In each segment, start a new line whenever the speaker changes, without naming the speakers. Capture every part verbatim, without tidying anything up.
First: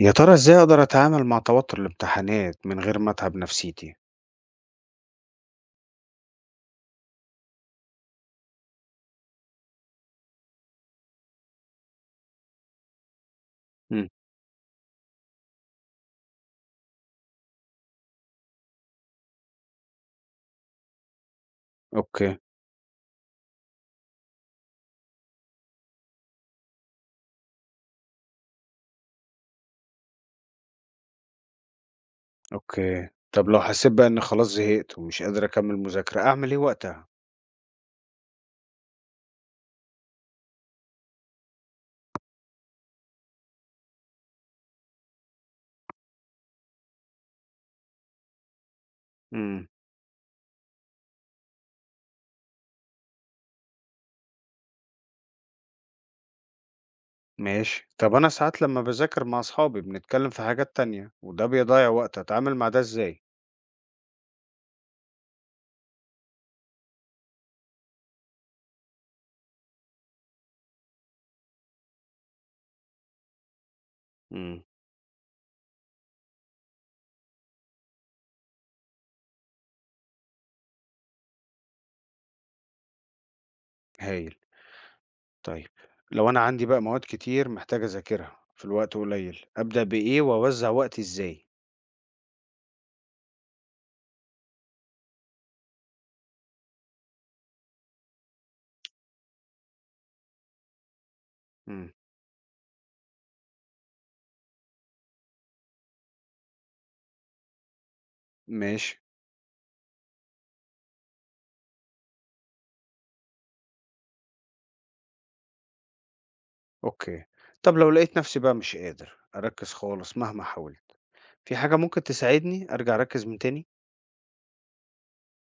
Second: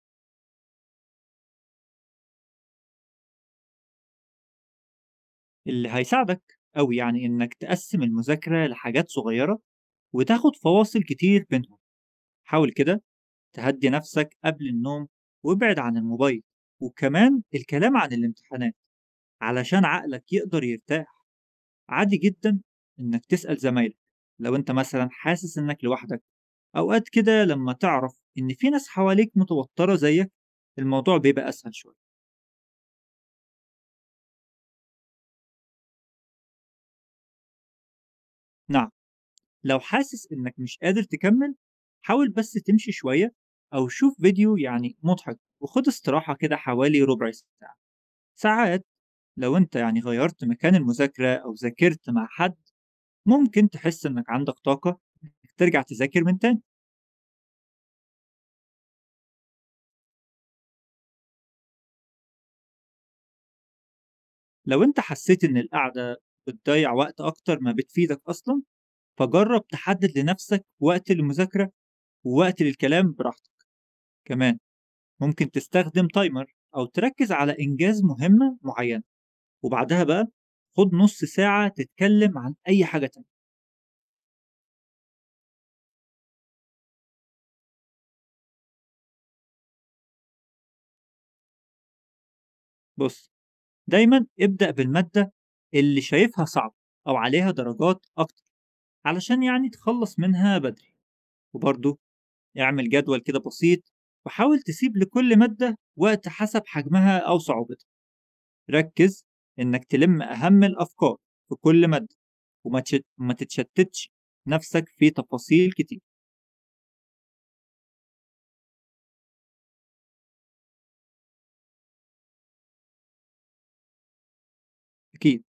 يا ترى إزاي أقدر أتعامل مع توتر الامتحانات من غير ما أتعب نفسيتي؟
اللي هيساعدك أوي يعني إنك تقسم المذاكرة لحاجات صغيرة، وتاخد فواصل كتير بينهم. حاول كده تهدي
امم.
نفسك قبل النوم، وابعد عن الموبايل، وكمان الكلام عن الامتحانات، علشان عقلك يقدر يرتاح. عادي
أوكي.
جدا إنك تسأل زمايلك لو أنت مثلا حاسس إنك لوحدك. أوقات كده لما تعرف إن في ناس حواليك متوترة زيك، الموضوع بيبقى أسهل شوية.
أوكي، طب لو حسيت بقى إني خلاص زهقت ومش قادر أكمل مذاكرة أعمل إيه وقتها؟
نعم، لو حاسس إنك مش قادر تكمل، حاول بس تمشي شوية، أو شوف فيديو يعني مضحك وخد استراحة كده حوالي ربع ساعة. ساعات لو
امم.
أنت يعني غيرت مكان المذاكرة أو ذاكرت مع حد، ممكن تحس إنك عندك طاقة إنك ترجع تذاكر من تاني.
ماشي، طب أنا ساعات لما بذاكر مع أصحابي بنتكلم في حاجات تانية وده بيضيع وقت، أتعامل مع ده إزاي؟
لو أنت حسيت إن القعدة بتضيع وقت أكتر ما بتفيدك أصلا، فجرب تحدد لنفسك وقت للمذاكرة، ووقت للكلام براحتك. كمان
امم.
ممكن تستخدم تايمر أو تركز على إنجاز مهمة معينة، وبعدها بقى خد نص ساعة تتكلم عن أي حاجة تانية.
هايل. طيب لو أنا عندي بقى مواد كتير محتاج أذاكرها في الوقت قليل، أبدأ بإيه وأوزع وقتي إزاي؟
بص، دايما ابدأ بالمادة اللي شايفها صعبة، أو عليها درجات أكتر، علشان يعني تخلص منها بدري.
امم.
وبرضه اعمل جدول كده بسيط، وحاول تسيب لكل مادة وقت حسب حجمها أو صعوبتها.
ماشي.
ركز إنك تلم أهم الأفكار في كل مادة، وما تشت- ما تتشتتش نفسك في تفاصيل كتير.
أوكي، طب لو لقيت نفسي بقى مش قادر أركز خالص مهما حاولت، في حاجة ممكن تساعدني أرجع أركّز من تاني؟
أكيد.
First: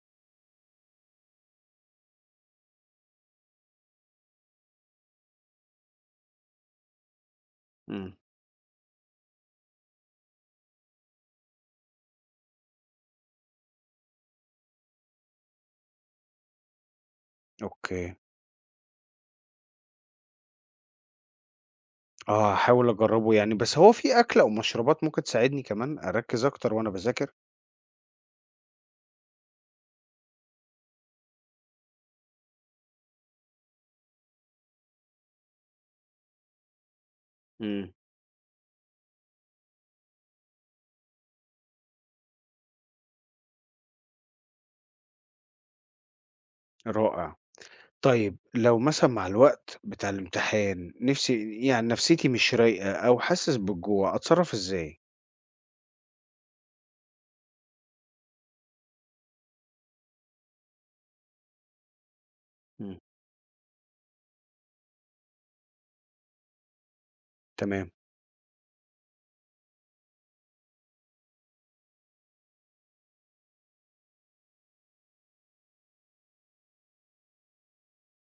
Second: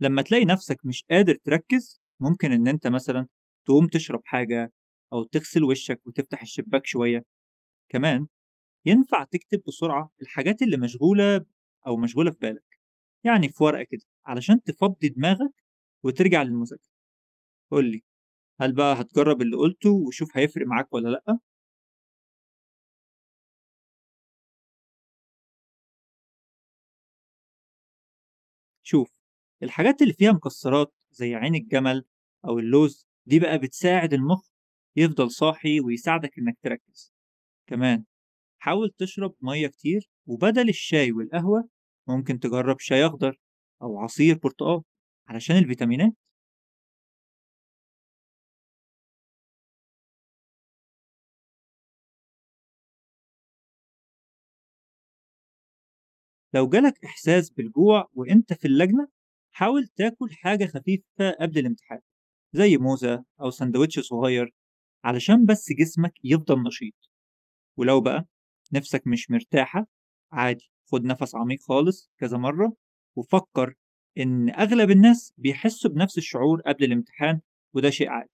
لمّا تلاقي نفسك مش قادر تركّز، ممكن إن أنت مثلًا تقوم تشرب حاجة، أو تغسل وشّك وتفتح الشباك شوية.
إمم.
كمان ينفع تكتب بسرعة الحاجات اللي مشغولة أو مشغولة في بالك، يعني في ورقة كده، علشان تفضّي دماغك وترجع للمذاكرة. قُل لي،
أوكي.
هل بقى هتجرّب اللي قُلته وشوف هيفرق معاك والّا لأ؟
آه، هاحاول أجرّبه يعني، بس هو في أكل أو مشروبات ممكن تساعدني كمان أركّز أكتر وأنا باذاكر؟
شوف، الحاجات اللي فيها مكسّرات زي عين الجمل أو اللوز، دي بقى بتساعد المُخ يفضل صاحي ويساعدك إنك تركّز.
إمم.
كمان حاول تشرب مية كتير، وبدل الشاي والقهوة ممكن تجرب شاي أخضر أو عصير برتقال، علشان الفيتامينات.
رائع. طيب لو مثلًا مع الوقت بتاع الامتحان نفسي، يعني نفسيتي مش رايقة أو حاسس بالجوع، أتصرّف إزاي؟
لو جالك إحساس بالجوع وإنت في اللجنة، حاول تاكل حاجة خفيفة قبل الامتحان، زي
إمم.
موزة أو سندوتش صغير، علشان بس جسمك يفضل نشيط.
تمام.
ولو بقى نفسك مش مرتاحة، عادي خد نفس عميق خالص كذا مرة، وفكر إن أغلب الناس بيحسوا بنفس الشعور قبل الامتحان، وده شيء عادي.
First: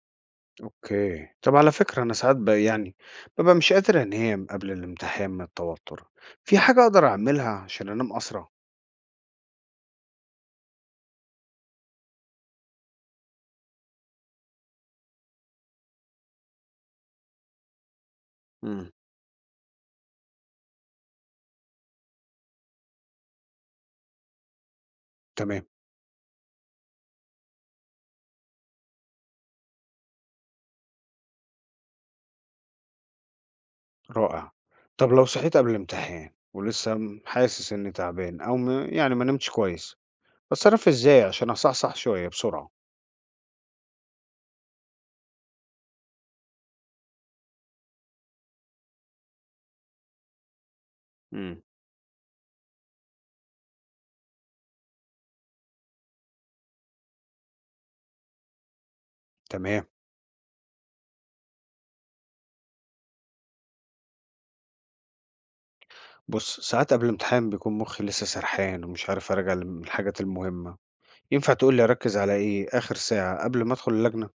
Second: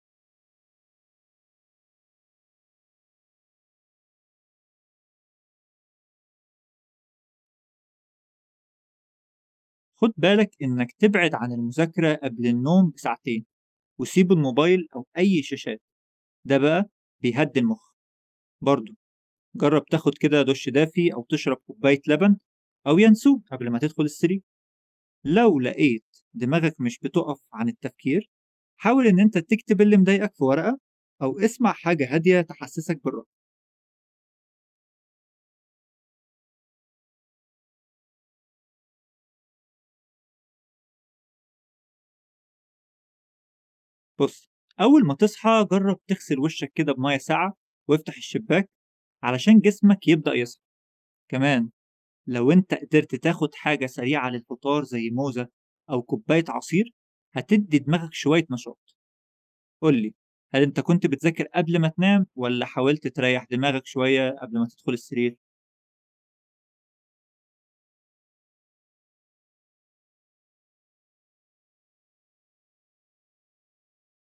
أوكي. طَب على فكرة، أنا ساعات ب يعني بابقى مش قادر أنام قبل الامتحان من التوتر، في حاجة أقدر أعملها عشان أنام أسرع؟
خد بالك إنك تبعد عن المذاكرة قبل النوم بساعتين، وسيب الموبايل أو أي شاشات، ده بقى بيهدي المخ.
إمم.
برضه جرب تاخد كده دش دافي، أو تشرب كوباية لبن أو ينسوه قبل ما تدخل السرير. لو
تمام.
لقيت دماغك مش بتقف عن التفكير، حاول إن أنت تكتب اللي مضايقك في ورقة، أو اسمع حاجة هادية تحسسك بالراحة.
رائع. طب لو صحيت قبل الامتحان ولسه م- حاسس إني تعبان، أو م... يعني ما نمتش كويس، أتصرف إزاي عشان أصحصح شوية بسرعة؟
بص، أول ما تصحى جرب تغسل وشك كده بمية ساقعة، وافتح الشباك، علشان جسمك يبدأ يصحى.
مم.
كمان لو أنت قدرت تاخد حاجة سريعة للفطار زي موزة أو كوباية عصير، هتدي دماغك شوية نشاط.
تمام.
قولي، هل أنت كنت بتذاكر قبل ما تنام، ولا حاولت تريح دماغك شوية قبل ما تدخل السرير؟
بص، ساعات قبل الامتحان بيكون مخي لسه سرحان ومش عارف أراجع الم- الحاجات المهمة، ينفع تقول لي أركز على إيه آخر ساعة قبل ما أدخل اللجنة؟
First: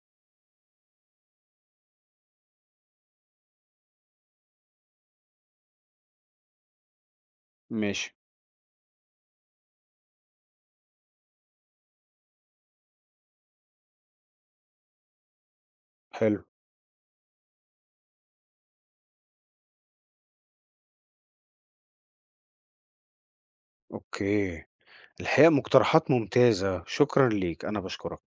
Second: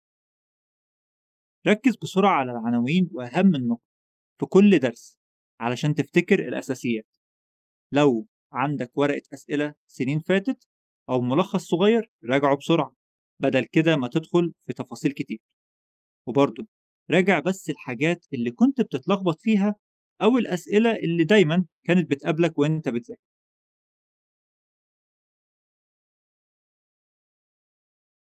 ركز بسرعة على العناوين وأهم النقط في كل درس، علشان تفتكر الأساسيات.
ماشي.
لو عندك ورقة أسئلة سنين فاتت أو ملخص صغير، راجعه بسرعة، بدل كده ما تدخل في تفاصيل كتير.
حلو.
وبرضه راجع بس الحاجات اللي كنت بتتلخبط فيها، أو الأسئلة اللي دايما كانت بتقابلك وأنت بتذاكر.
أوكي. الحقيقة مقترحات ممتازة، شكرا ليك، أنا بشكرك.